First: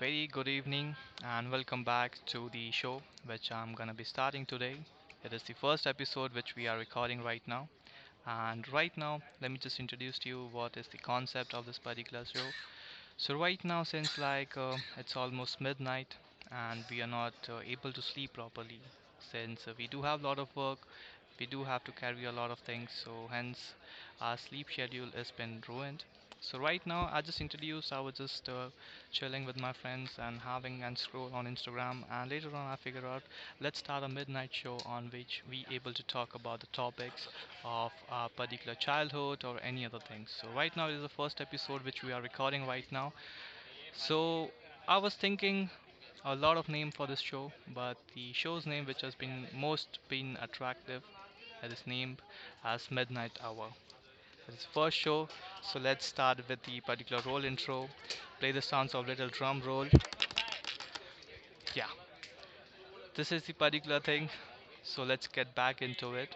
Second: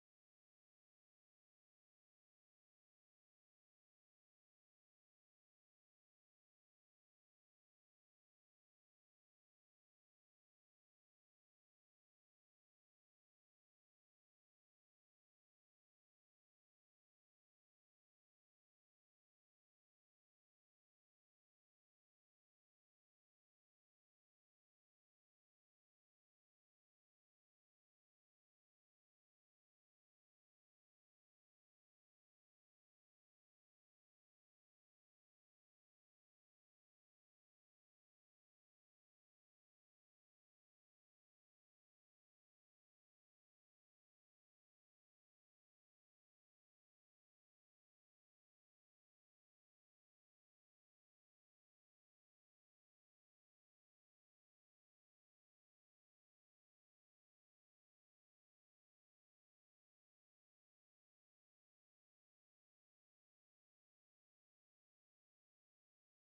Very good evening, and welcome back to the show which I'm gonna be starting today. It is the first episode which we are recording right now. And right now, let me just introduce to you what is the concept of this particular show. So right now, since like it's almost midnight and we are not able to sleep properly, since we do have a lot of work, we do have to carry a lot of things. So hence, our sleep schedule has been ruined. So right now, I just introduced. I was just chilling with my friends and having and scroll on Instagram. And later on, I figure out let's start a midnight show on which we able to talk about the topics of our particular childhood or any other things. So right now, it is the first episode which we are recording right now, so I was thinking a lot of name for this show, but the show's name which has been most been attractive, that is named as Midnight Hour. It's first show, so let's start with the particular roll intro. Play the sounds of little drum roll. Yeah, this is the particular thing. So let's get back into it.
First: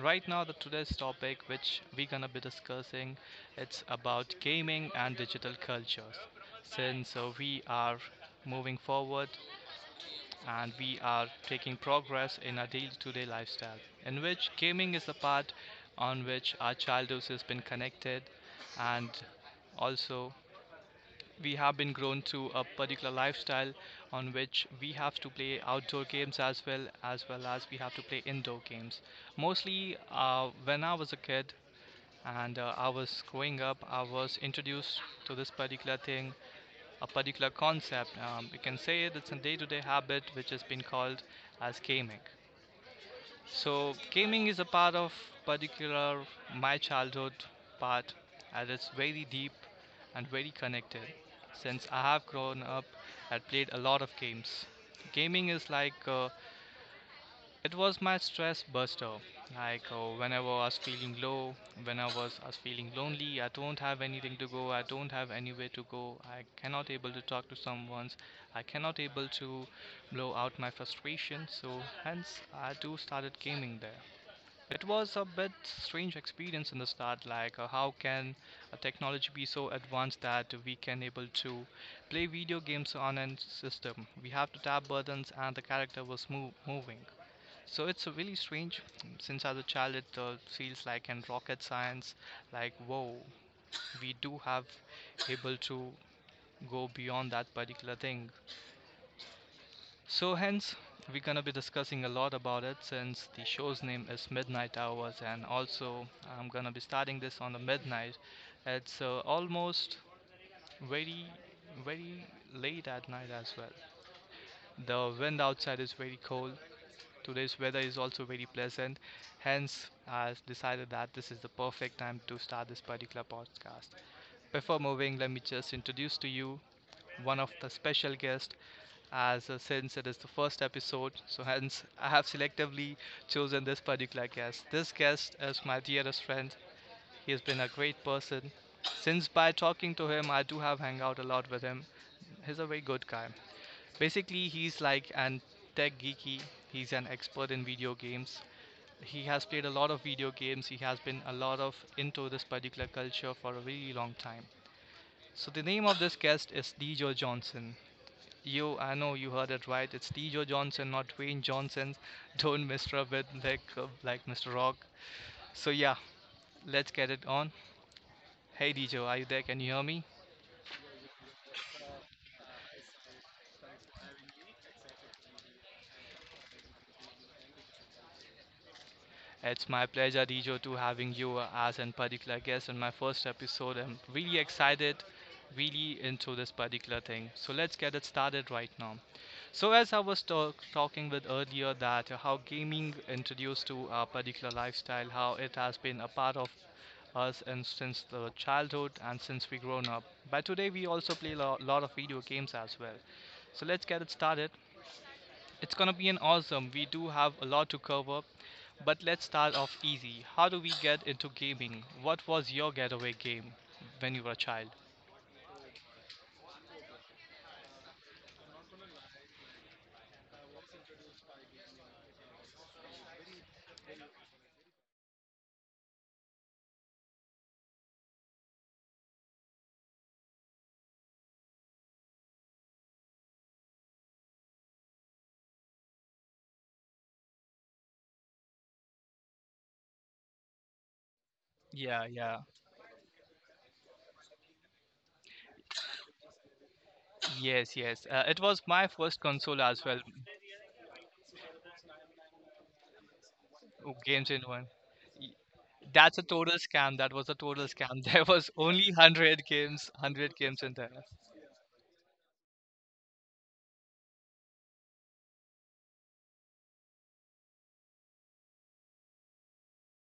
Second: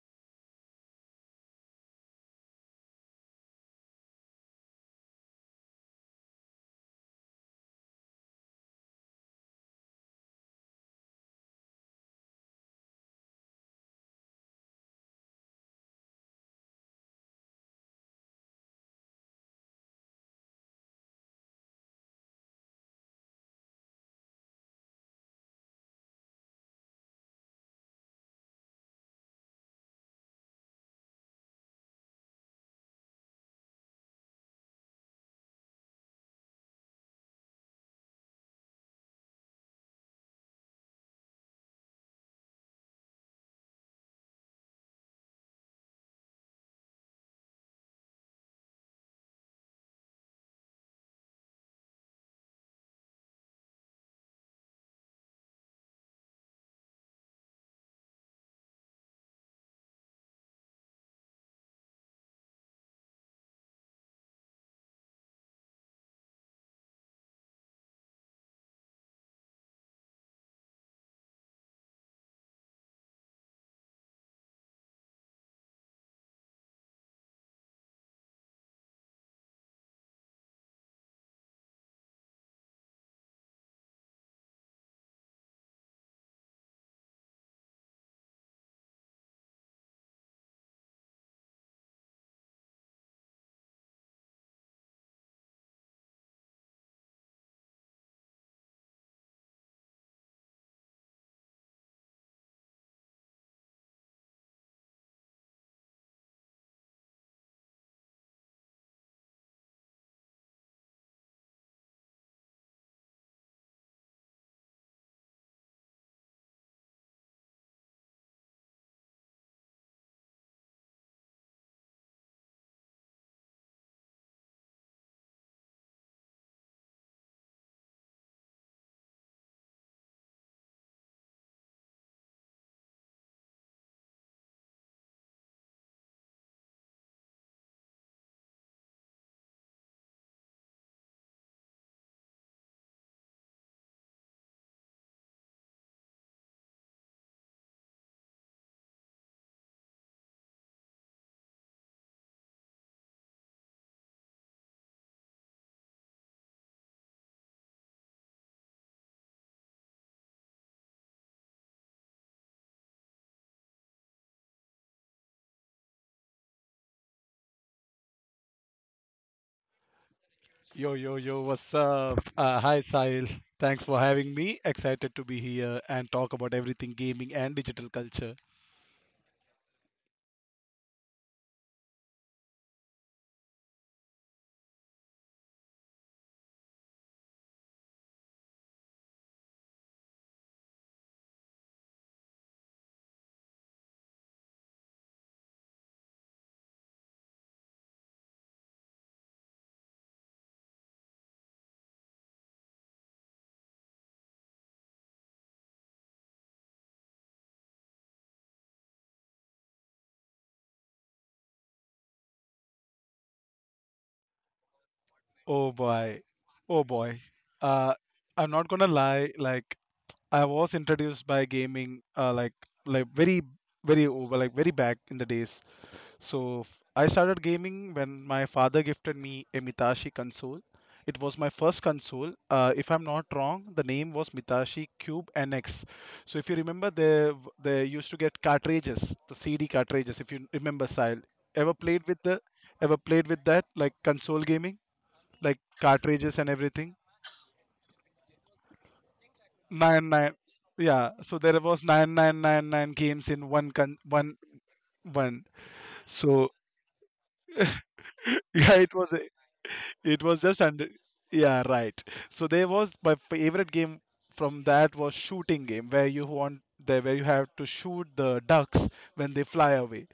Right now, the today's topic which we're gonna be discussing, it's about gaming and digital cultures. Since we are moving forward and we are taking progress in our day to day lifestyle, in which gaming is the part on which our childhood has been connected, and also we have been grown to a particular lifestyle on which we have to play outdoor games as well as well as we have to play indoor games mostly when I was a kid and I was growing up, I was introduced to this particular thing, a particular concept. You can say that's a day to day habit which has been called as gaming. So, gaming is a part of particular my childhood part, and it's very deep and very connected. Since I have grown up, I've played a lot of games. Gaming is like it was my stress buster. Like whenever I was feeling low, when I was feeling lonely, I don't have anything to go, I don't have anywhere to go, I cannot able to talk to someone, I cannot able to blow out my frustration. So hence I do started gaming there. It was a bit strange experience in the start, like how can a technology be so advanced that we can able to play video games on a system? We have to tap buttons and the character was moving. So it's really strange since as a child it feels like in rocket science, like whoa, we do have able to go beyond that particular thing. So hence we're gonna be discussing a lot about it since the show's name is Midnight Hours and also I'm gonna be starting this on the midnight. It's almost very very late at night as well. The wind outside is very cold. Today's weather is also very pleasant, hence, I decided that this is the perfect time to start this particular podcast. Before moving, let me just introduce to you one of the special guests, as since it is the first episode, so hence, I have selectively chosen this particular guest. This guest is my dearest friend, he has been a great person. Since by talking to him, I do have hang out a lot with him. He's a very good guy. Basically, he's like an tech geeky. He's an expert in video games. He has played a lot of video games. He has been a lot of into this particular culture for a really long time. So the name of this guest is Dejo Johnson. You, I know you heard it right. It's Dejo Johnson, not Dwayne Johnson. Don't misrub it like Mr. Rock. So yeah, let's get it on. Hey Dejo, are you there? Can you hear me? Yo, yo, yo, what's up? Hi, Sahil. Thanks for having me. Excited to be here and talk about everything gaming and digital culture. It's my pleasure, Dejo, to having you as a particular guest in my first episode. I'm really excited, really into this particular thing. So let's get it started right now. So as I was talking with earlier that how gaming introduced to a particular lifestyle, how it has been a part of us and since the childhood and since we grown up. But today we also play a lot of video games as well. So let's get it started. It's gonna be an awesome. We do have a lot to cover, but let's start off easy. How do we get into gaming? What was your getaway game when you were a child? Oh boy. Oh boy. Uh, I'm not gonna lie, like I was introduced by gaming, like very very over like very back in the days. I started gaming when my father gifted me a Mitashi console. It was my first console. If I'm not wrong, the name was Mitashi Cube NX. So if you remember, they used to get cartridges, the CD cartridges. If you remember, Sile, ever played Yeah, with the yeah, ever played with that, like, console gaming, like cartridges and everything. yes, yes. It was my first console as well. Nine nine, yeah. So there was 9999 games in one Oh, con Games one in one. one. That's a So total scam. That was a total scam. There was yeah, only it was 100 games, it 100 was just games in under. there. Yeah, right. So there was my favorite game from that, was shooting game, where you have to shoot the ducks when they fly away.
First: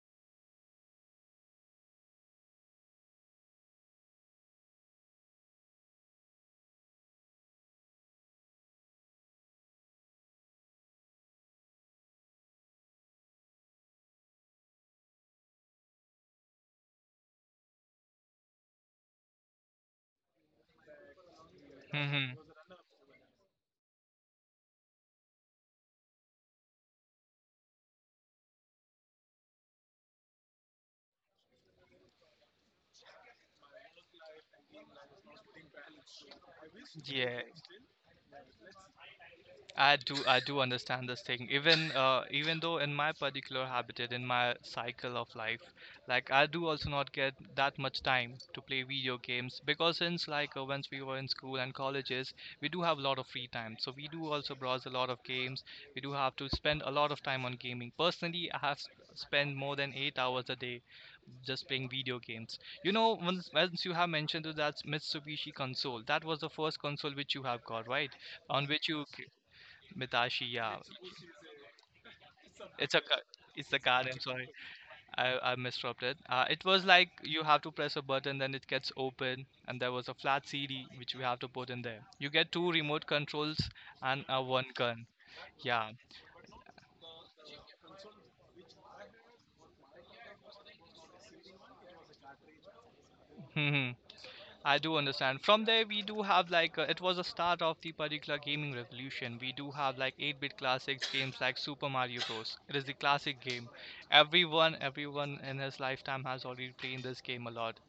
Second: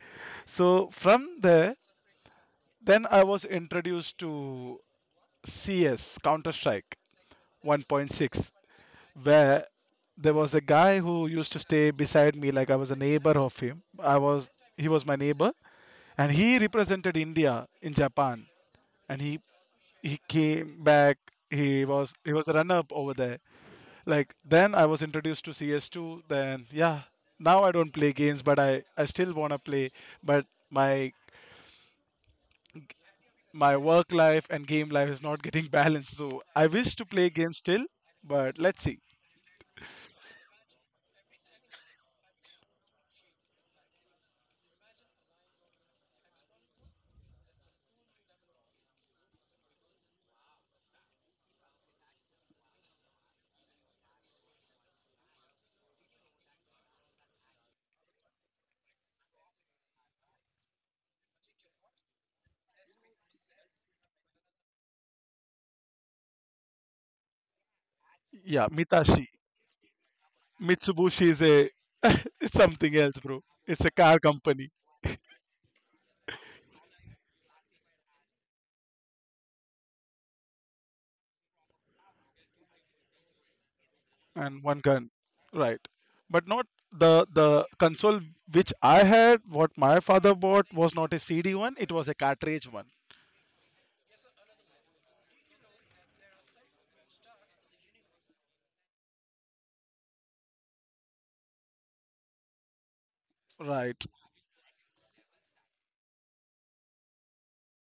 So from there, then I was introduced to CS, counter strike 1.6, where there was a guy who used to stay beside me. Like, I was a neighbor of him I was he was my neighbor, and he represented india in japan, and he came back. He was Hmm. a runner up over there. Like, then I was introduced to CS2. Then, yeah, now I don't play games, but I still want to play, but my work life and game life is not getting balanced, so I wish to play Yeah, games still. But let's see. I do. I do understand this thing. Even even though in my particular habitat, in my cycle of life, like I do also not get that much time to play video games because since like once we were in school and colleges, we do have a lot of free time. So we do also browse a lot of games. We do have to spend a lot of time on gaming. Personally, I have spent more than 8 hours a day just playing video games. You know, once you have mentioned to that Mitsubishi console, that was the first console which you have got, right? On Yeah, which you, mitashi. Mitashi, yeah, Mitsubishi is a it's it's something a else, bro. it's a It's a card. car I'm sorry, company. I misrupt it. It was like you have to press a button, then it gets open, and there was a flat CD which we have to put in there. You get two remote controls and a And one one gun. gun, right. Yeah. But not the console which I had. What my father bought was not a CD one, it was a cartridge one. I do understand. From there, we do have like it was the start of the particular gaming revolution. We do have like 8-bit classics games like Super Mario Bros. It is the classic game. Right. Everyone in his lifetime has already played this game a lot.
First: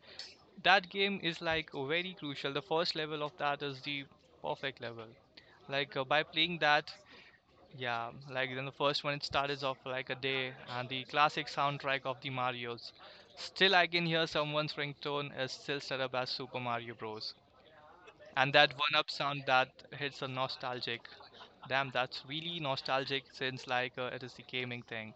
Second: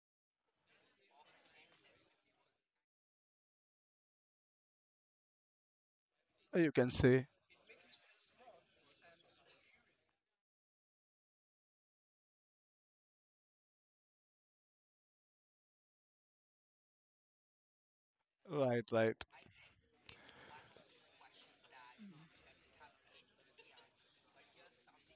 That game is like very crucial. The first level of that is the perfect level. Like by playing You can that, say. yeah, like then the first one it starts off like a day, and the classic soundtrack of the Mario's. Still, I can hear someone's ringtone is still set up as Super Mario Bros. And that Right, one up right. sound that hits a nostalgic. Damn, that's really nostalgic since like it is the gaming thing.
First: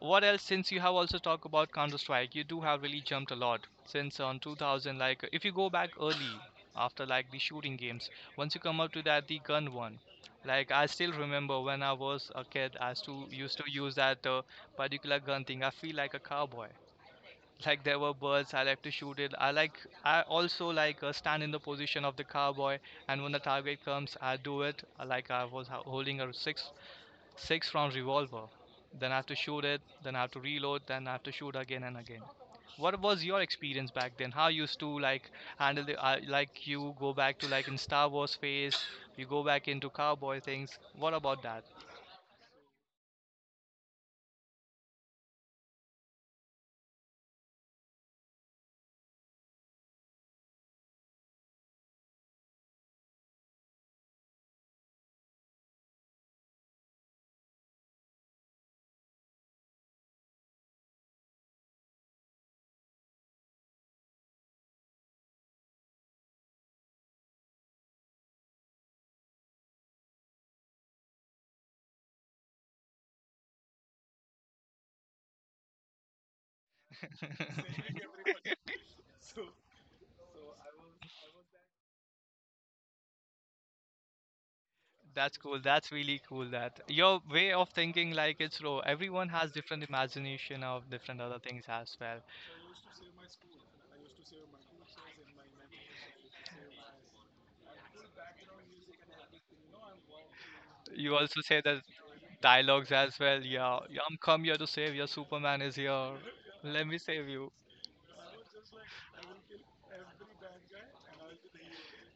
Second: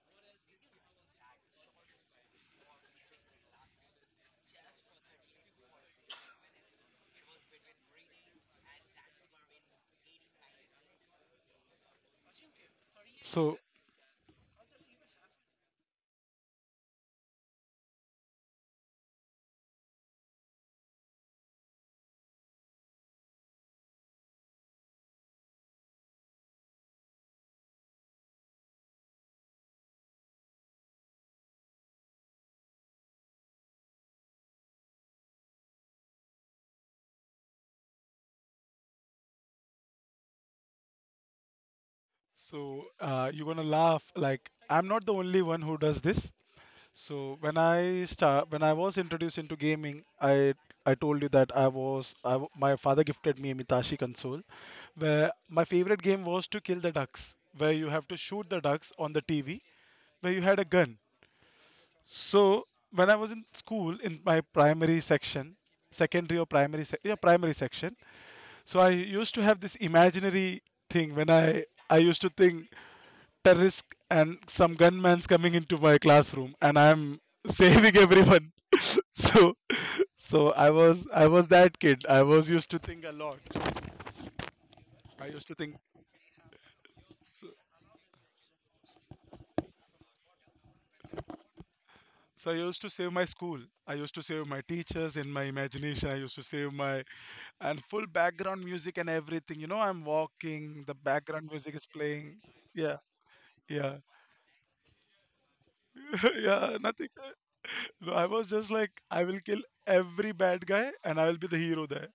What else? Since you have also talked about Counter Strike, you do have really jumped a lot since on 2000. Like if you go back early after like the shooting games, once you come up to that the gun one. Like I still remember when I was a kid, I still so used to use that particular gun thing. I feel like a cowboy, like there were birds, I like to shoot it, I like, I also like stand in the position of the cowboy, and when the target comes I do it like I was holding a six round revolver, then I have to shoot it, then I have to reload, then I have to shoot again and again. What was your experience back then, how you used to like handle the like you go back to like in Star Wars phase, you go back into cowboy things, what about that? so, you're gonna laugh, like, I'm not the only one who does this. So, when I was introduced into gaming, i I told you that I was I w my father gifted me a mitashi console, where my favorite game was to kill the ducks, where you have to shoot the ducks on the TV, where you had a gun. So when I was in school, in my primary section, secondary or primary, sec yeah, primary section. So I used to have this imaginary thing, when I used to think terrorist and some gunman's coming into my classroom and I'm saving everyone. So, I was that kid. I was used to think a lot. I That's used to cool. think. That's really cool that your So, way of thinking like it's raw. Everyone has different imagination of different other things as well. I used to save my school. I used to save my teachers in my imagination. I used to save my, and full background music and everything. You know, I'm walking, the You also background say music that is playing. dialogues Yeah, as well. Yeah, yeah, yeah, I'm come here to save you. Superman is here. yeah, Let me nothing. save you. No, I was just like, I will kill every bad guy and I will be the hero there.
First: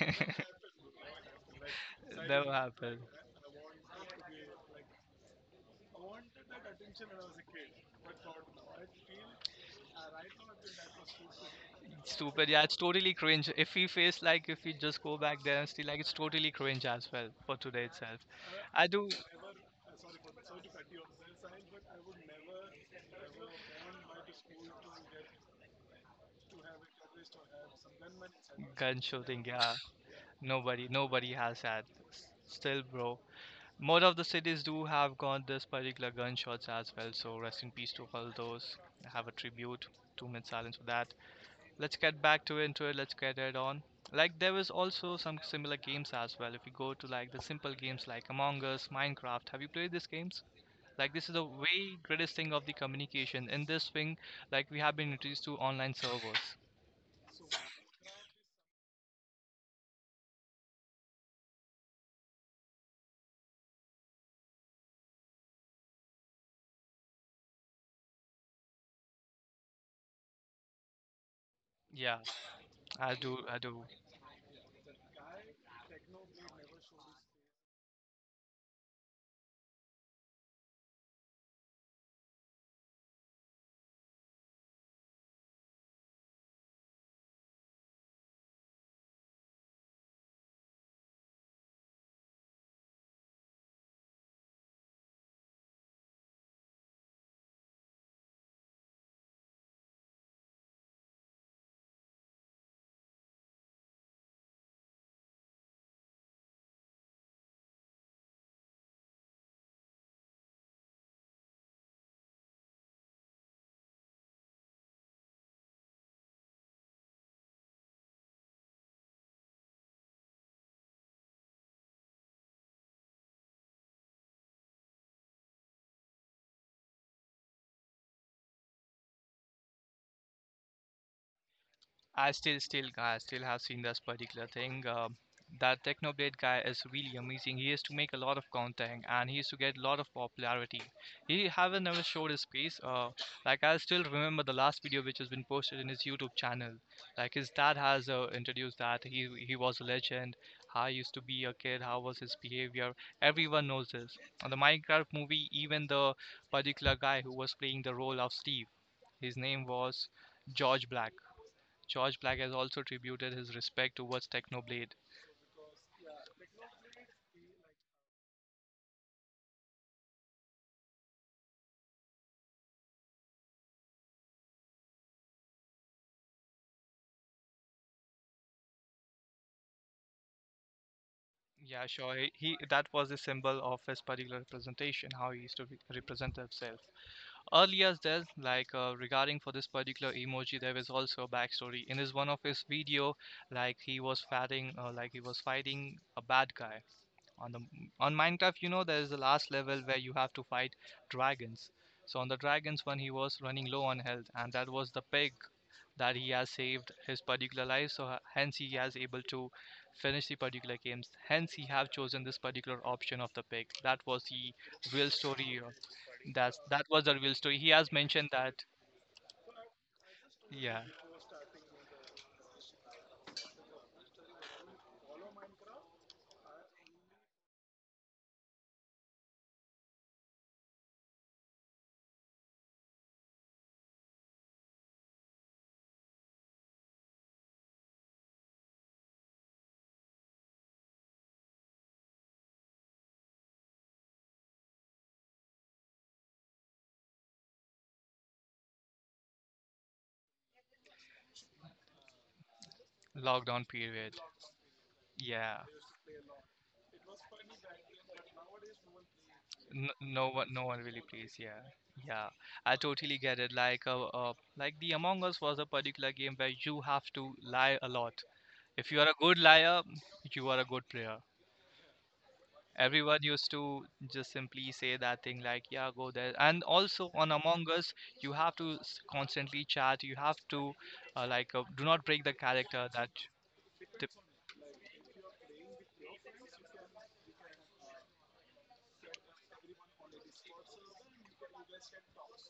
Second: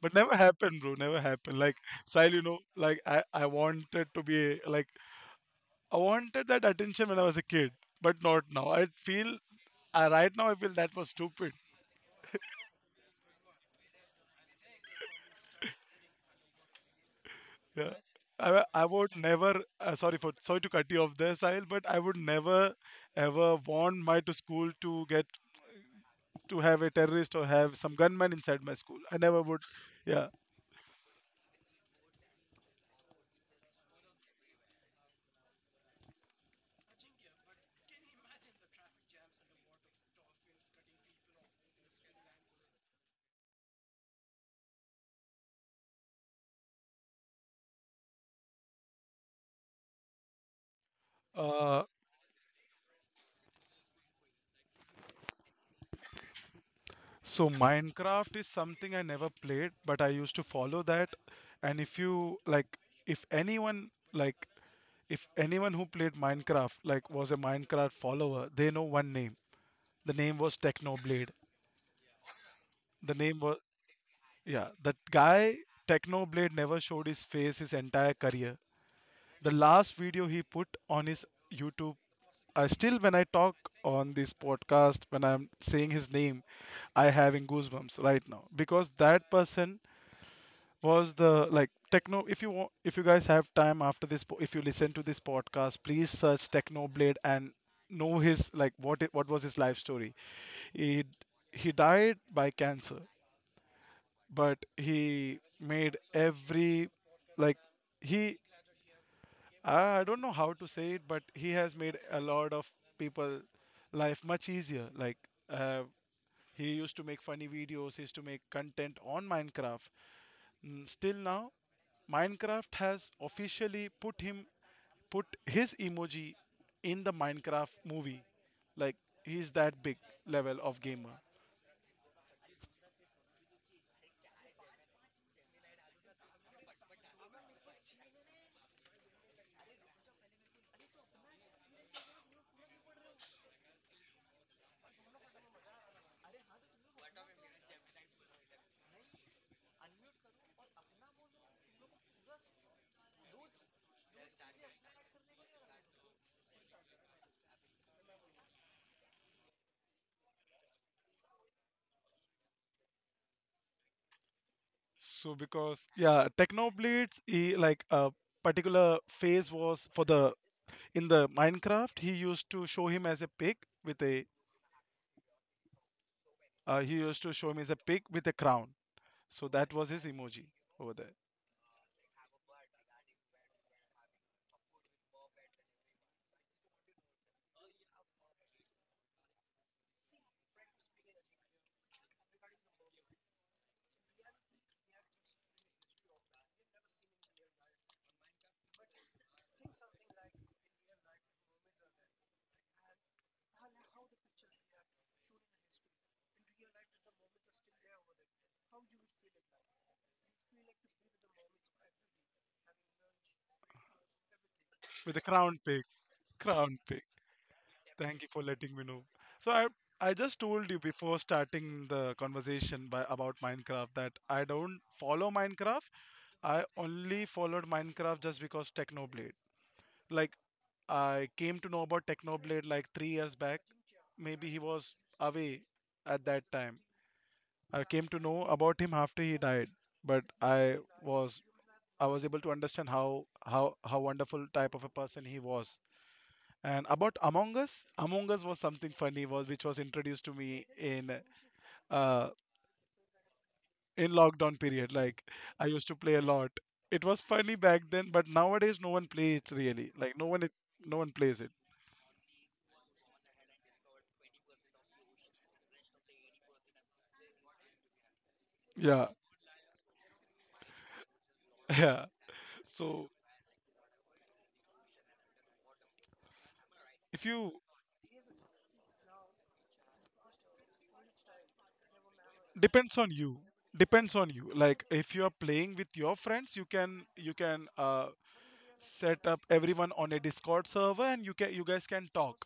But never happened, bro. Never happened. Like, Sahil, you Never know, happened. like I wanted to be like, I wanted that attention when I was a kid, but not now. Right now, I feel that was stupid. Stupid. Yeah, it's totally cringe. If we face like if we just go back there and see like it's totally cringe as well for today Yeah. itself. I I do would never — sorry to cut you off there, Sahil, but I would never ever want my to school to get to have a terrorist or have some gunman inside my school. gun I never shooting. would. Yeah, Yeah. nobody, nobody has that. Still, bro. More of the cities do have got this particular gunshots as well, so rest in peace to all those. I have a tribute, 2 minutes silence for that. Let's get back to into it. Let's get it on. Like there was also some similar games as well. If you go to like the simple games like Among Us, Minecraft, have you played these games? Like this is the Uh, way greatest thing of the communication. In this thing, like we have been introduced to online servers. so Minecraft is something I never played, but I used to follow that. And if you, if anyone like, if anyone who played Minecraft, like, was a Minecraft follower, they know one name. The name was Technoblade. Yeah, The I do. name was I do. Yeah, that guy, Technoblade, never showed his face his entire career. The last video he put on his YouTube, I still, when I talk on this podcast, when I'm saying his name, I having goosebumps right now, because that person was the, like, techno. If you want, if you guys have time after this, if you listen to this podcast, please search Technoblade and know his, like, what was his life story. He he died by cancer, but he made every, like, he I don't know how to say it, but he has made a lot of people life much easier. Like, uh, he used to make funny videos, he used to make content on Minecraft. Still now, Minecraft has officially put him, put his emoji in the Minecraft movie. Like, he's that big level of gamer. I still, still, I still have seen this particular thing. That Technoblade guy is really amazing. He used to make a lot of content and he used to get a lot of popularity. He haven't ever showed his face. Like I still remember the last video which has been posted in his YouTube channel. Like his dad has introduced that he was a legend. How he used to be a kid. How was his behavior? Everyone knows this. On the Minecraft movie, even the particular guy who was playing the role of Steve, his name was George Black. George Black has also tributed his respect towards Technoblade. So, because, yeah, Technoblades, he like a particular phase was for the in the Minecraft. He used to show him as a pig with a, he used to show him as a pig with a crown. So that was his emoji over there. Yeah, sure. That was the symbol of his particular representation, how he used to represent himself. Earlier there's like regarding for this particular emoji there is also a backstory in his one of his video. Like he was fighting like he was fighting a bad guy on the on Minecraft. You know, there is the last level where you have to fight dragons. So on the dragons one, he was running low on health, and that was the pig that he has saved his particular life. So hence he has able to finish the particular games, hence he have chosen this particular option of the pig. That was the real With a story. crown pig, that's crown that pig. was the real story. He has Thank mentioned you for that. letting me know. So I just told you Yeah, before starting the conversation by about Minecraft, that I don't follow Minecraft. I only followed Minecraft just because Technoblade. Like, I came to know about Technoblade like 3 years back. Maybe he was away at that time. I came to know about him after he died, but was I was able to understand how wonderful type of a person he was. And about Among Us, Among Us was something funny was which was introduced to me uh lockdown in period. lockdown period. Like, Yeah, I used to play a lot. It was funny back then, but nowadays no one plays it really. Like, no one, no one no really one plays. plays it. Yeah, yeah. I totally get it. Like the Among Us was a particular game where you have to lie a lot. If you are Yeah, a good liar, you are a good player. yeah. So Everyone used to just simply say that thing like, "Yeah, go there." And also if on you Among Us, you have to constantly chat. You have to, like, do not break the character depends that on you depends on you. Like, if you are playing with your friends, you can set up everyone on a discord server, and you guys can talk.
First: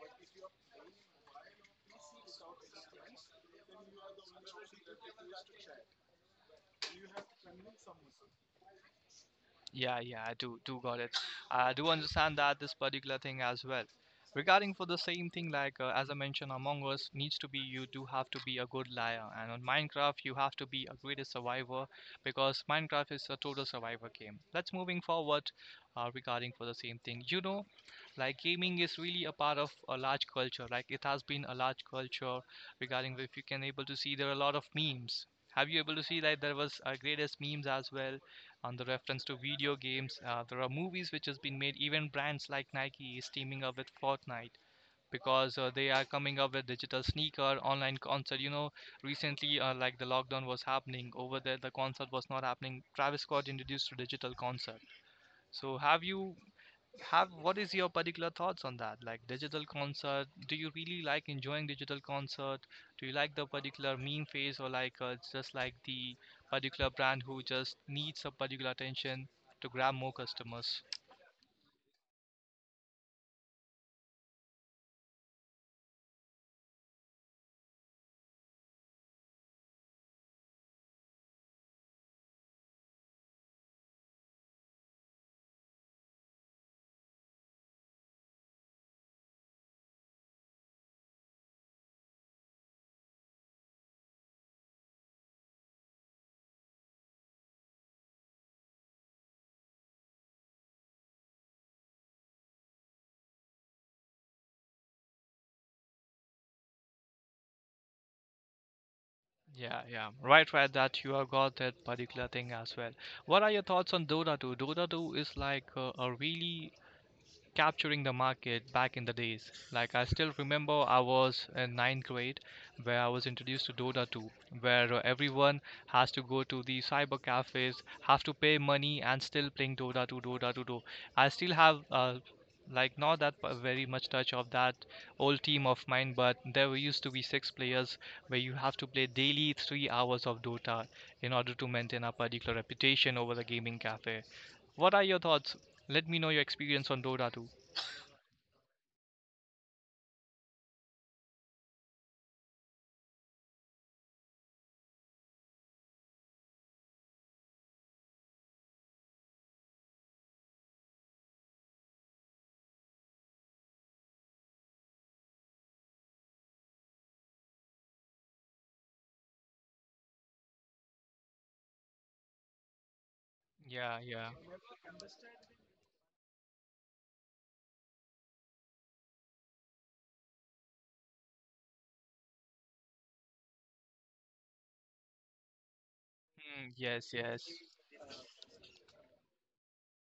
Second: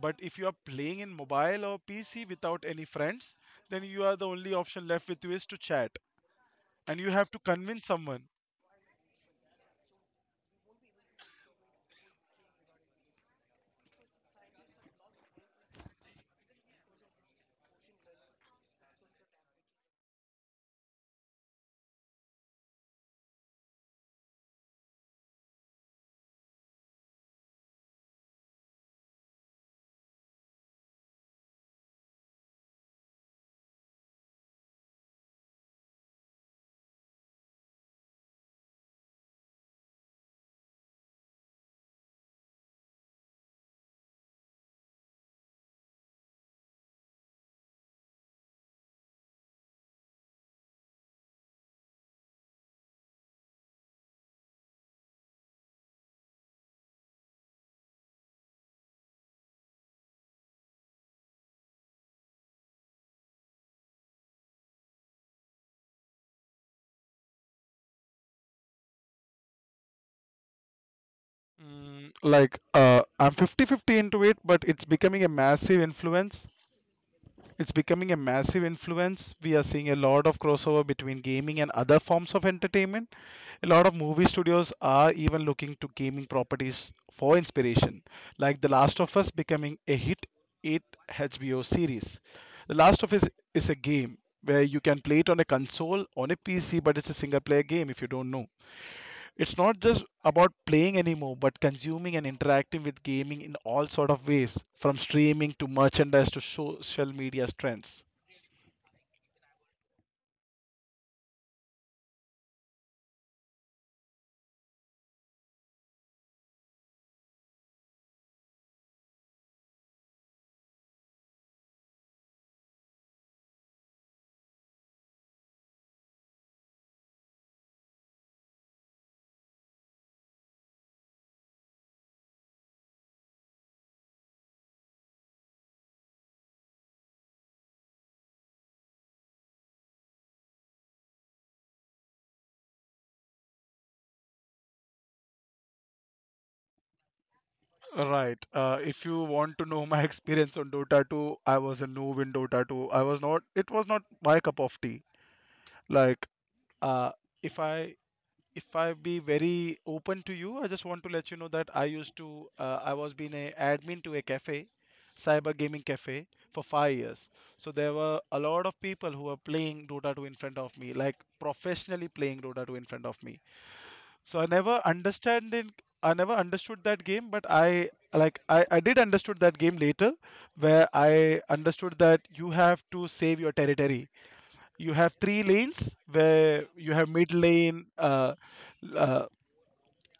But if you are playing in mobile or PC without any friends, then you are the only option left with you is to chat, and you have to convince someone. Yeah, yeah, I do got it. I do understand that this particular thing as well. Regarding for the same thing, like as I mentioned, Among Us needs to be you do have to be a good liar, and on Minecraft you have to be a greatest survivor because Minecraft is a total survivor game. Let's moving forward regarding for the same thing. You know, like gaming is really a part of a large culture. Like it has been a large culture regarding if you can able to see there are a lot of memes. Have you able to see that there was greatest memes as well? On the reference to video games. There are movies which has been made. Even brands like Nike is teaming up with Fortnite because they are coming up with digital sneaker, online concert. You know, recently like the lockdown was happening over there, the concert was not happening. Travis Scott introduced a digital concert. So have you have what is your particular thoughts on that? Like digital concert, do you really like enjoying digital concert? Do you like the particular meme phase or like it's just like the particular brand who just needs a particular attention to grab more customers? I'm fifty fifty into it, but it's becoming a massive influence. It's becoming a massive influence. We are seeing a lot of crossover between gaming and other forms of entertainment. A lot of movie studios are even looking to gaming properties for inspiration, like The Last of Us becoming a hit 8 HBO series. The Last of Us is a game where you can play it on a console, on a PC, but it's a single player game if you don't know. It's not just about playing anymore, but consuming and interacting with gaming in all sort of ways, from streaming to merchandise to social media trends. Yeah, yeah, right, right. That you have got that particular thing as well. What are your thoughts on Dota 2? Dota 2 is like a really capturing the market back in the days. Like I still remember I was in ninth grade where I was introduced to Dota 2, where everyone has to go to the cyber cafes, have to pay money and still playing Dota 2, Dota 2, Dota. I still have like not that very much touch of that old team of mine, but there were used to be 6 players where you have to play daily 3 hours of Dota in order to maintain a particular reputation over the gaming cafe. What are your thoughts? Let me know your experience on Dota 2. Right. If you want to know my experience on Dota 2, I was a noob in Dota 2. I was not. It was not my cup of tea. Like, uh, if I if I be very open to you, I just want to let you know that I used to. I was being a admin to a cafe, cyber gaming cafe, for 5 years. So there were a lot of people who were playing Dota 2 in front of me, like professionally playing Dota 2 in front of me. Yeah, yeah. So I never understand it. I never understood that game, but I did understood that game later, where I understood that you have to save your territory. You have three lanes where Mm, you have yes, mid yes, lane, uh,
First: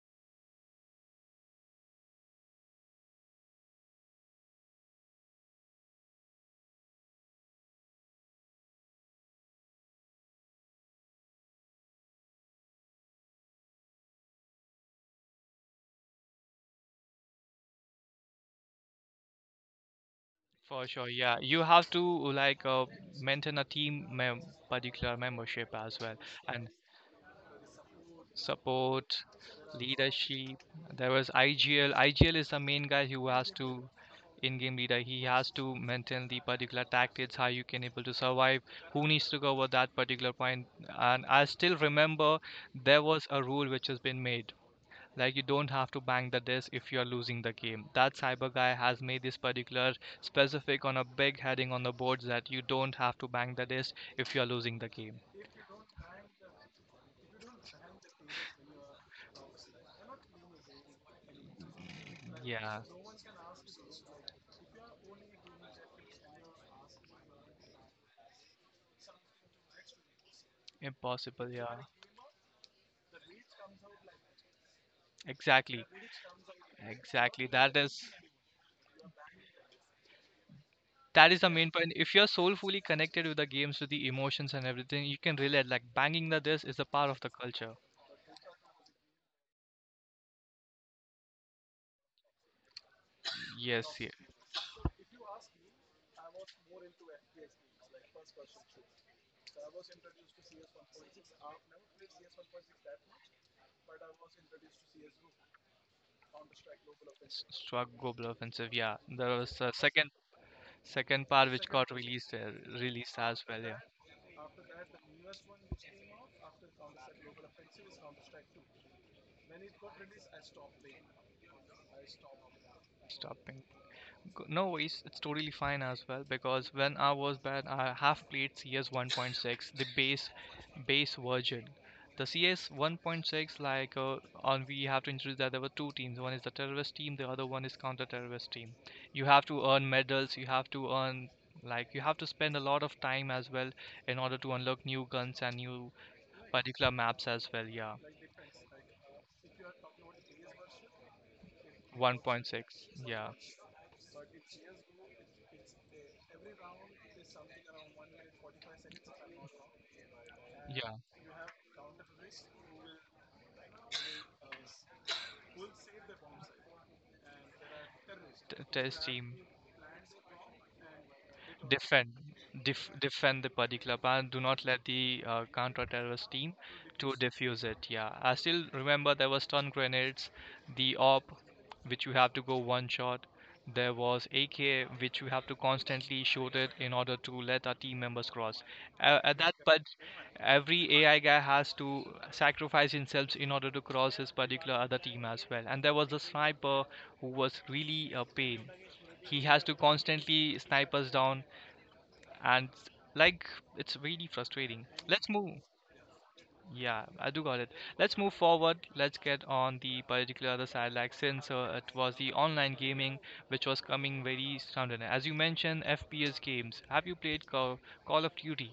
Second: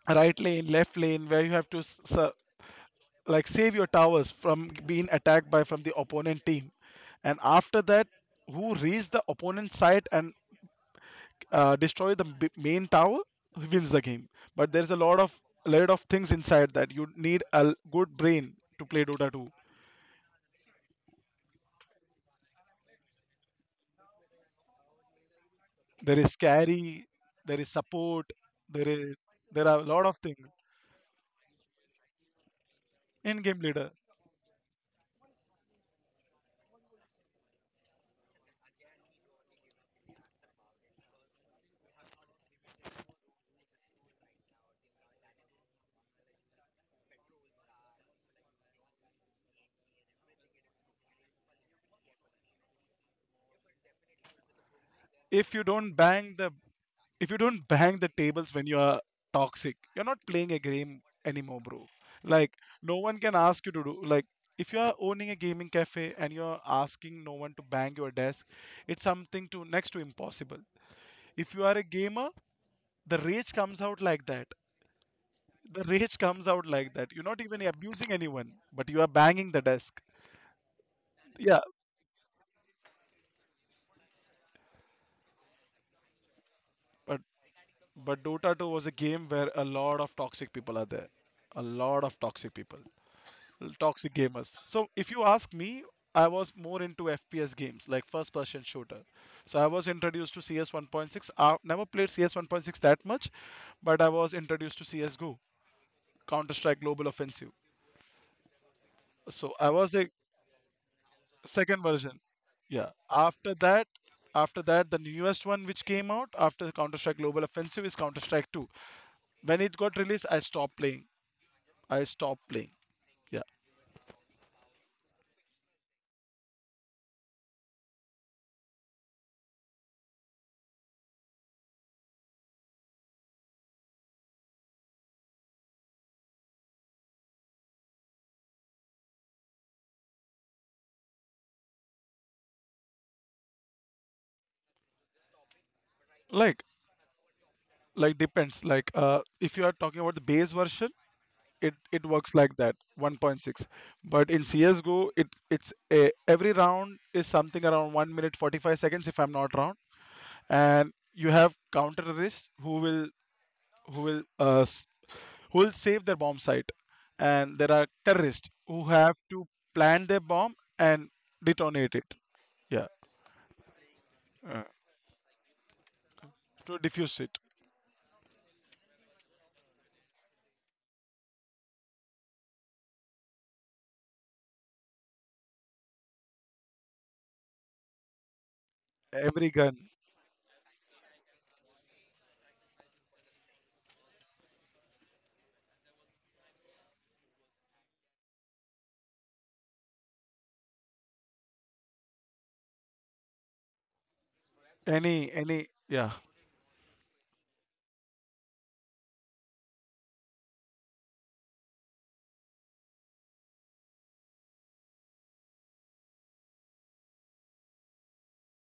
right lane, left lane, where you have to like save your towers from being attacked by from the opponent team, and after that, who reached the opponent side and, destroy the main tower, who wins the game. But there's a lot of things inside, that you need a good brain to play dota 2. for sure. Yeah, you have to like maintain a team mem particular membership as well, There is and carry, there is support, there is support, there are a lot of things. leadership. There was IGL. IGL is the main guy who In has game to leader. in-game leader. He has to maintain the particular tactics, how you can able to survive, who needs to cover that particular point. And I still remember there was a rule which has been made. Like you don't have to bang the disc if you're losing the game. That cyber guy has made this particular specific on a big heading on the boards that you don't have to bang the disc if you're losing the game. if you don't bang the if you don't bang the tables when you are toxic, you're not playing a game anymore, bro. Like, Yeah, no one can ask you to do, like, if you are owning a gaming cafe and you're asking no one to bang your desk, it's something to next to impossible. impossible. If you Yeah, are a gamer, the rage comes out like that, the exactly, rage comes out like that. You're not exactly. even abusing anyone, but you are banging the desk. That is the Yeah, main point. If you're soulfully connected with the games, with the emotions and everything, you can relate. Like banging the disc is a part of but the culture. Dota 2 was a game where a lot of toxic people are there. A lot of toxic people, Yes, yeah. toxic gamers. So if you ask me, I was more into FPS games, like first person shooter. So I was introduced to CS 1.6. I never played CS 1.6 that much, but I was introduced to CSGO, counter strike global Offensive. Struck Global Offensive. Yeah, there So was I a was a second second part which second got version. released Yeah, released as after well. Yeah. that, the newest one, which came out after counter strike global Offensive, is counter strike 2, when it got released I stopped playing. I stopped playing. Yeah. Stopping. No worries, it's totally fine as well because when I was bad, I have played CS 1.6, the base version. The CS 1.6, like on, we have to introduce that there were two teams. One is the terrorist team, the other one is counter-terrorist team. You have to earn medals. You have to earn like you have to spend a lot of time as well in order to unlock new guns and new Like, particular maps as well. Yeah, depends, like, if you are talking about the base version, it works like 1.6. that. Yeah, 1.6. But in CSGO, it's a, every round is something around 1 minute 45 seconds, if I'm not wrong. And yeah. you have counter terrorists who will uh, s- who will save their bomb site. And there are terrorists who Test have team. to plant their bomb and detonate it. Defend Yeah. Defend the particular plan, do uh, not let the counter-terrorist team to to diffuse it. defuse it. Yeah, I still remember there was stun grenades, the op which you have to go one shot, there was AK which you have to constantly shoot it in order to let our team members cross at Every that. gun, But every AI guy has to sacrifice himself in order to cross his particular other team as well, and there was the sniper who was really a pain. He has to constantly snipe us down. And like it's really frustrating. Let's move. any, yeah, Yeah, I do got it. Let's move forward, let's get on the particular other side. Like since it was the online gaming which was coming very sound, as you mentioned FPS games, have you played Call of Duty?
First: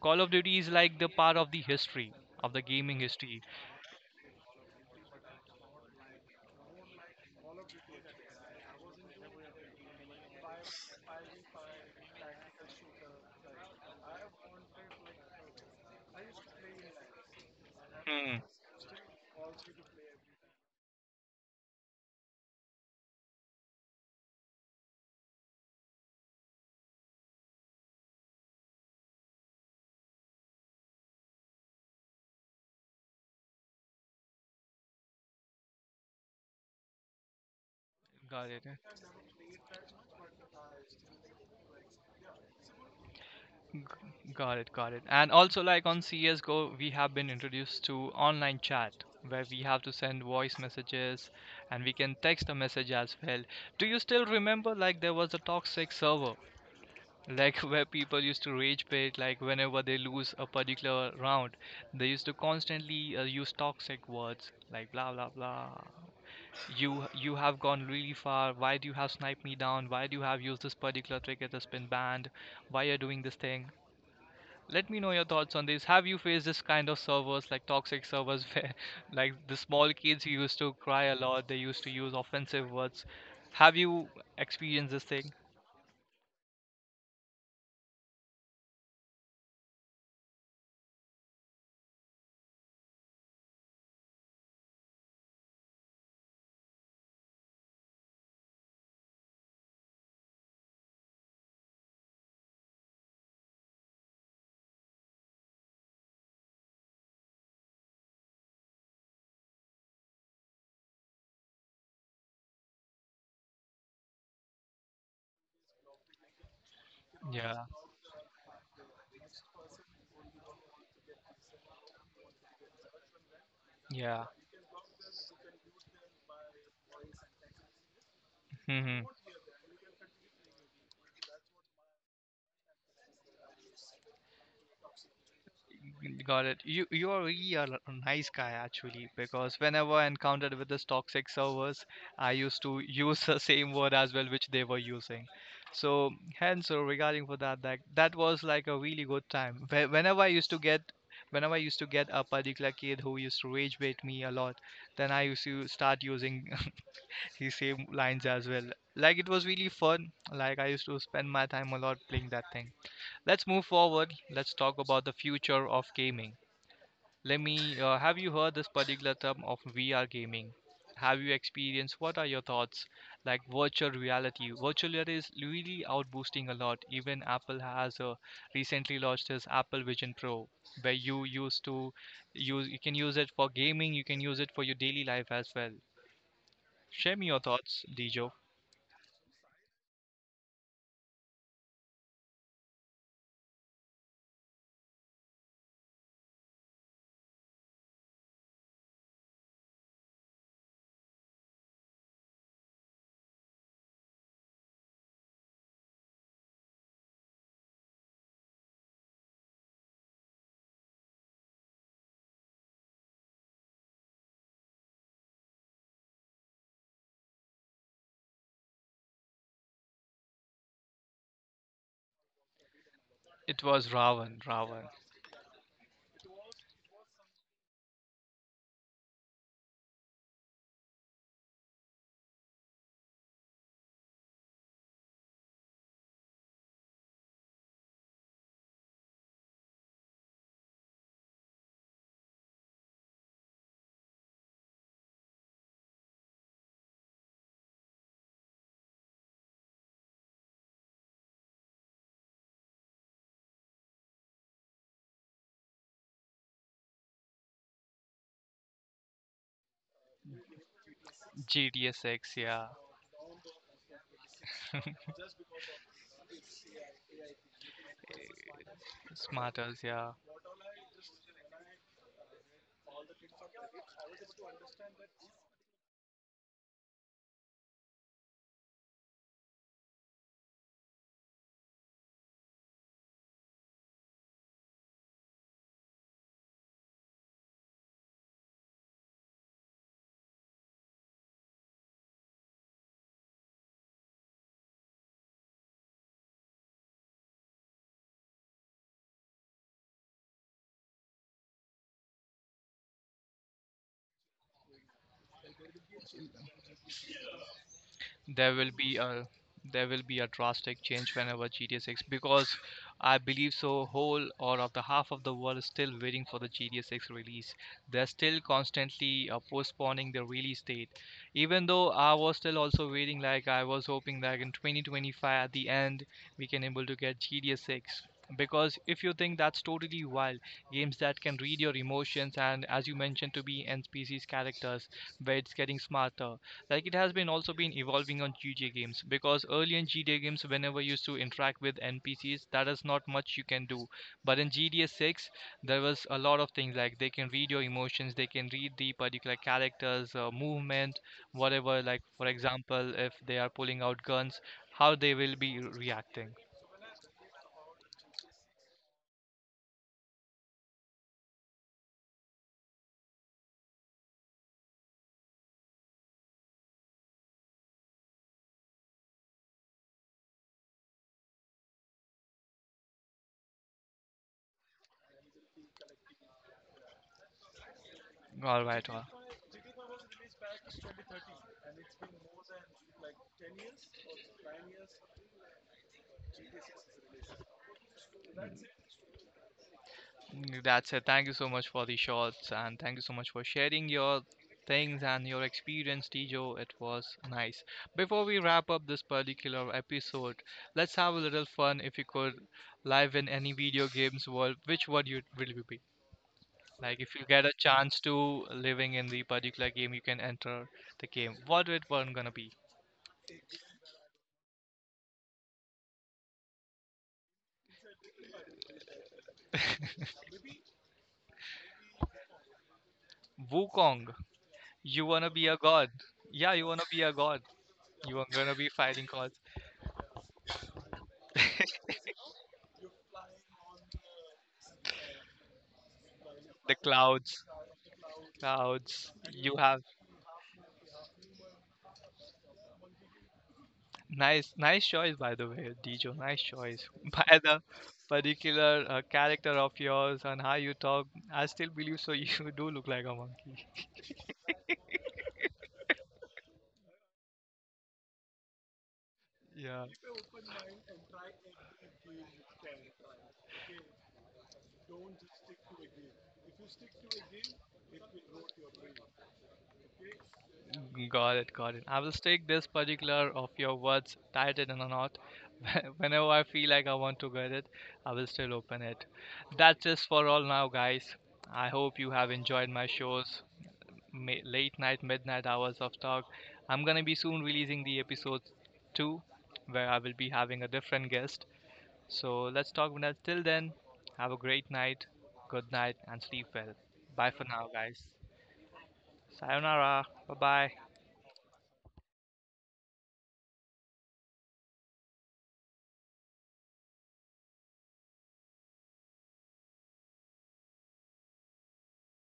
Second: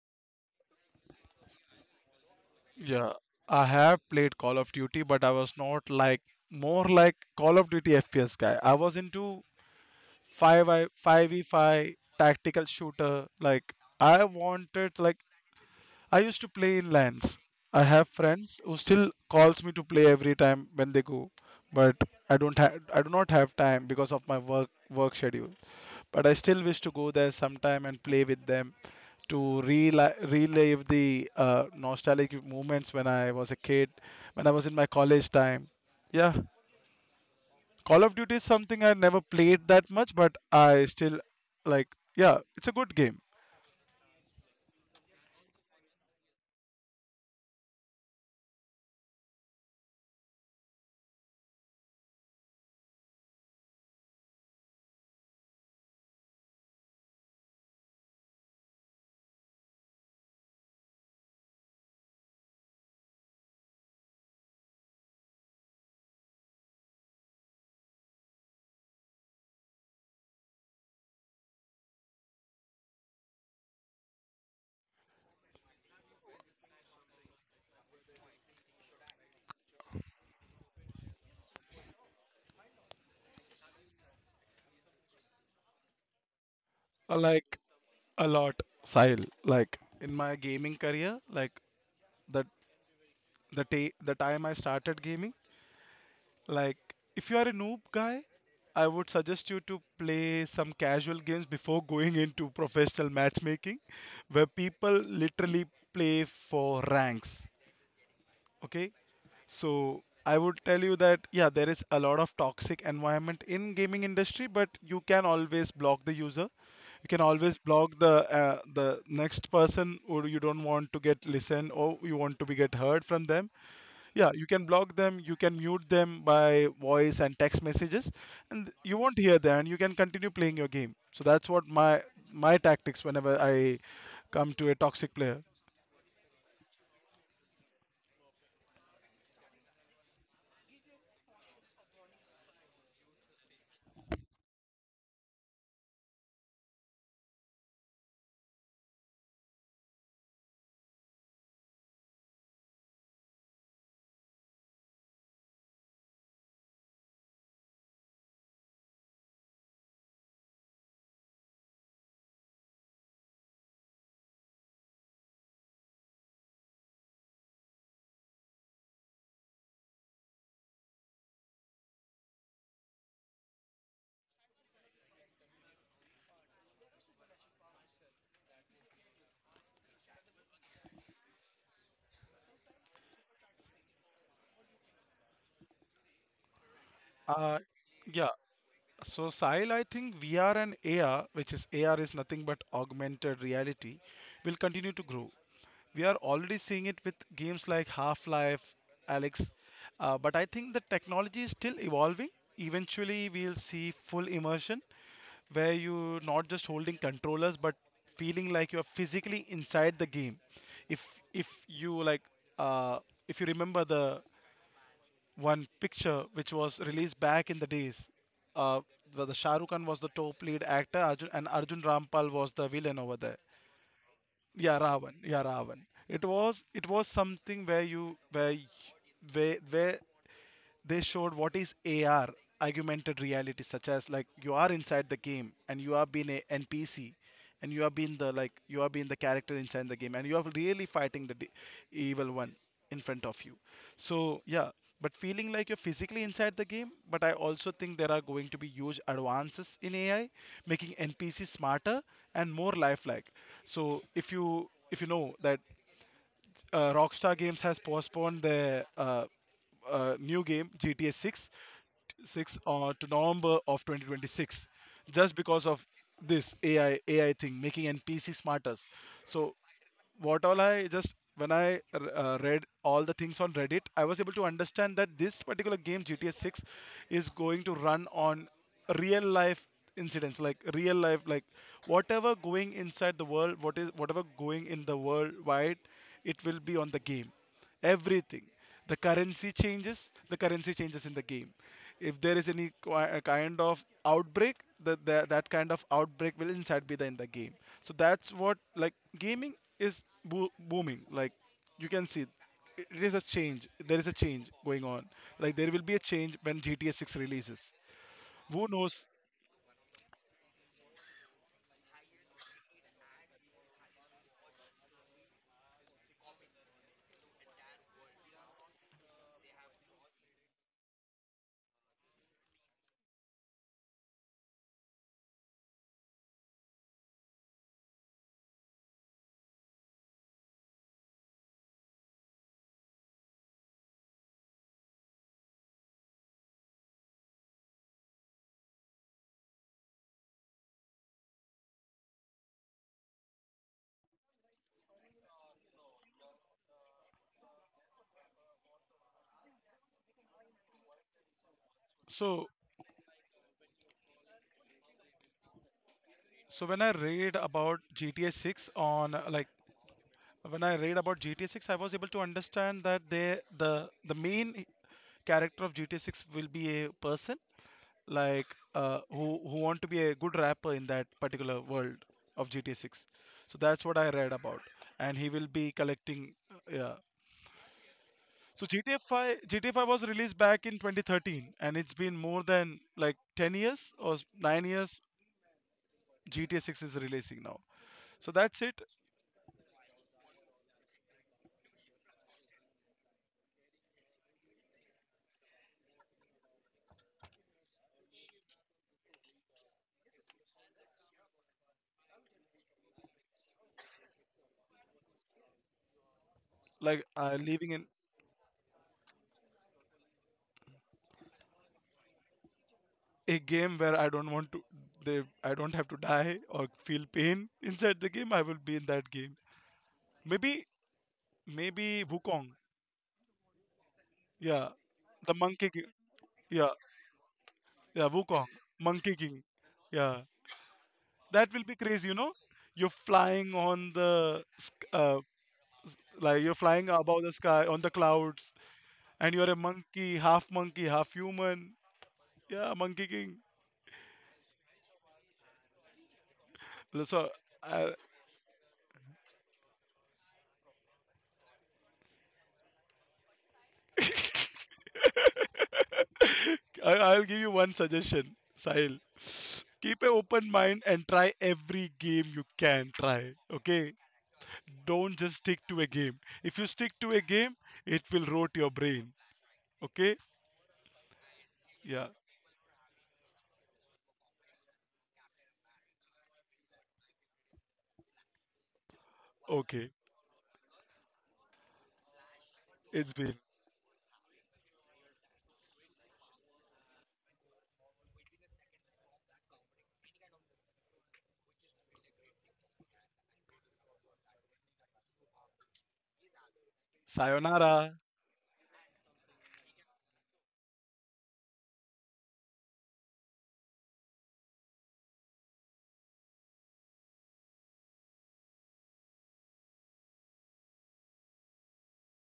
Call of Duty is like the part of the history of the gaming yeah. history. I have played Call of Duty, but I was not like more like Call of Duty FPS guy. I was into 5 I 5v5 tactical shooter. Like I wanted, like I used to play in lands. I have Hmm. friends who still calls me to play every time when they go, but I do not have time because of my work schedule. But I still wish to go there sometime and play with them to relive the nostalgic moments when I was a kid, when I was in my college time. Yeah, Call of Duty is Got it. something I never played that much, but I still like. Yeah, it's a good game. G- Got it, got it. And also, like on CSGO, we have been introduced to online chat where we have to send voice messages, and we can text a message as well. Do you still remember, like, there was a toxic server, like, where people used to rage bait, like, whenever they lose a particular round, they used to constantly use toxic words like blah blah blah. You have gone really far. Why do you have sniped me down? Why do you have used this particular trick that has been banned? Why are you doing this thing? Let me know your thoughts on this. Have you faced this kind of servers, like toxic servers, where like the small kids who used to cry a lot, they used to use offensive words? Have you experienced this thing? I like a lot, Sahil. Like in my gaming career, like the the time I started gaming. Like if you are a noob guy, I would suggest you to play some casual games before going into professional matchmaking, where people literally play for ranks. Okay, so I would tell you that yeah, there is a lot of toxic environment in gaming industry, but you can always block the user. You can always Yeah, block the next person who you don't want to get listened, or you want to be get heard from them. yeah. Yeah, you can block them, you can mute them by voice and text messages, and you Hmm. won't hear them, and you can continue playing your game. So that's what my tactics whenever I come to a toxic player. Got it. You are really a nice guy actually, because whenever I encountered with this toxic servers, I used to use the same word as well which they were using. So hence regarding for that was like a really good time. Whenever I used to get whenever I used to get a particular kid who used to rage bait me a lot, then I used to start using the same lines as well. Like it was really fun. Like I used to spend my time a lot playing that thing. Let's move forward. Let's talk about the future of gaming. Let me. Have you heard this particular term of VR gaming? Have you experienced? What are your thoughts? Like virtual reality. Virtual reality is really out boosting a lot. Even Apple has recently launched this Apple Vision Pro, where you used to use. You can use it for gaming. You can use it for your daily life as well. Share me your Uh, thoughts, yeah. Dijo. So Sahil, I think VR and AR, which is, AR is nothing but augmented reality, will continue to grow. We are already seeing it with games like Half-Life, Alex, but I think the technology is still evolving. Eventually, we'll see full immersion where you not just holding controllers but feeling like you're physically inside the game, if if you like, uh if you remember the one picture which was released back in the days, uh the Shah Rukh Khan was the top lead actor Arjun, and Arjun Rampal was the villain over there. It was Ravan. Yeah, Ravan. Ravan. Yeah, Ravan. It was, something where you where y- where where they showed what is AR, augmented reality, such as like you are inside the game and you are being a NPC, and you are being the, like you are being the character inside the game, and you are really fighting the evil one in front of you. So yeah. But feeling like you're physically inside the game. But I also think there are going to be huge advances in AI, making NPC smarter and more lifelike. So if you know that, Rockstar Games has postponed their new game GTA 6, GTSX. Yeah. To November of 2026, just because of this AI thing making NPC smarter. So Smarters. Yeah. what all, I just, when I read all the things on Reddit, I was able to understand that this particular game GTA 6 is going to run on real life incidents, like real life, like whatever going inside the world, what is whatever going in the world wide, it will be on the game, everything, the currency changes, the currency changes in the game, if there is any kind of outbreak, that kind of outbreak will inside be, in the game. So that's what, like, gaming is booming, like you can see it, it is a change, there is a change going on, like there will be a change when GTA 6 releases, there who will be knows. a there will be a drastic change whenever GTA 6, because I believe so whole or of the half of the world is still waiting for the GTA 6 release. They're still constantly postponing the release date. Even though I was still also waiting, like I was hoping that in 2025, at the end, we can able to get GTA 6, because if you think that's totally wild, games that can read your emotions and as you mentioned to be NPC's characters where it's getting smarter. Like it has been also been evolving on GTA games because early in GTA games, whenever you used to interact with NPCs, that is not much you can do. But in GTA 6, there was a lot of things like they can read your emotions, they can read the particular characters' movement, whatever. Like for so example, if they are pulling out guns, how they will be reacting. so when I read about GTA 6 on, when I read about GTA 6, I was able to understand that, they, the main character of GTA 6 will be a person, like who want to be a good rapper in that particular world of GTA 6. So that's what I read about, and he will be collecting. Yeah. So All right. GTA All. 5 GTA 5 was released back in 2013, and it's been more than like 10 years or 9 years. GTA 6 is releasing now. So that's it. Mm, that's it. Thank you so much for the shots and thank you so much for sharing your things and your experience, Tijo. It was nice. Before we wrap up this particular episode, let's have a little fun. If you could live in any video games world, which one you will you be? Like Like, if you get a leaving in chance to living in the particular game, you can enter the game. What it one gonna be? a game where I don't want to, they I don't have to die or feel pain inside the game, I will be in that game. Maybe Wukong. Wukong. Yeah. You wanna The be a Monkey King. god? Yeah, you Yeah. wanna be a god. Yeah, You are Wukong. gonna be fighting Monkey gods. King. Yeah. That will be crazy, you know? You're flying on the like you're The flying above the clouds. sky on the clouds, Crowds. and you're a You have monkey, half human. Yeah, Monkey King. nice, nice choice by the way, Dijo. Nice choice So by the particular character of yours and how you talk. I still believe so. You do look like a monkey. I, I'll give you one suggestion, Sahil. Yeah, Keep an open mind and try every game you can try. Okay? Don't just stick to a game. If you stick to a game, it will rot your brain. Okay? got it, got it. I Yeah. will stick this particular of your words, titled a knot. Whenever I feel like I want to get it, I will still open it. That's Okay. just for all now, guys. I hope you have enjoyed my It's been. shows. Late night, midnight hours of talk. I'm gonna be soon releasing the episode 2 where I will be having a different guest. So let's talk Vinod. Till then, have a great night, good night, and sleep well. Bye for now, Sayonara. guys. Sayonara. Bye bye.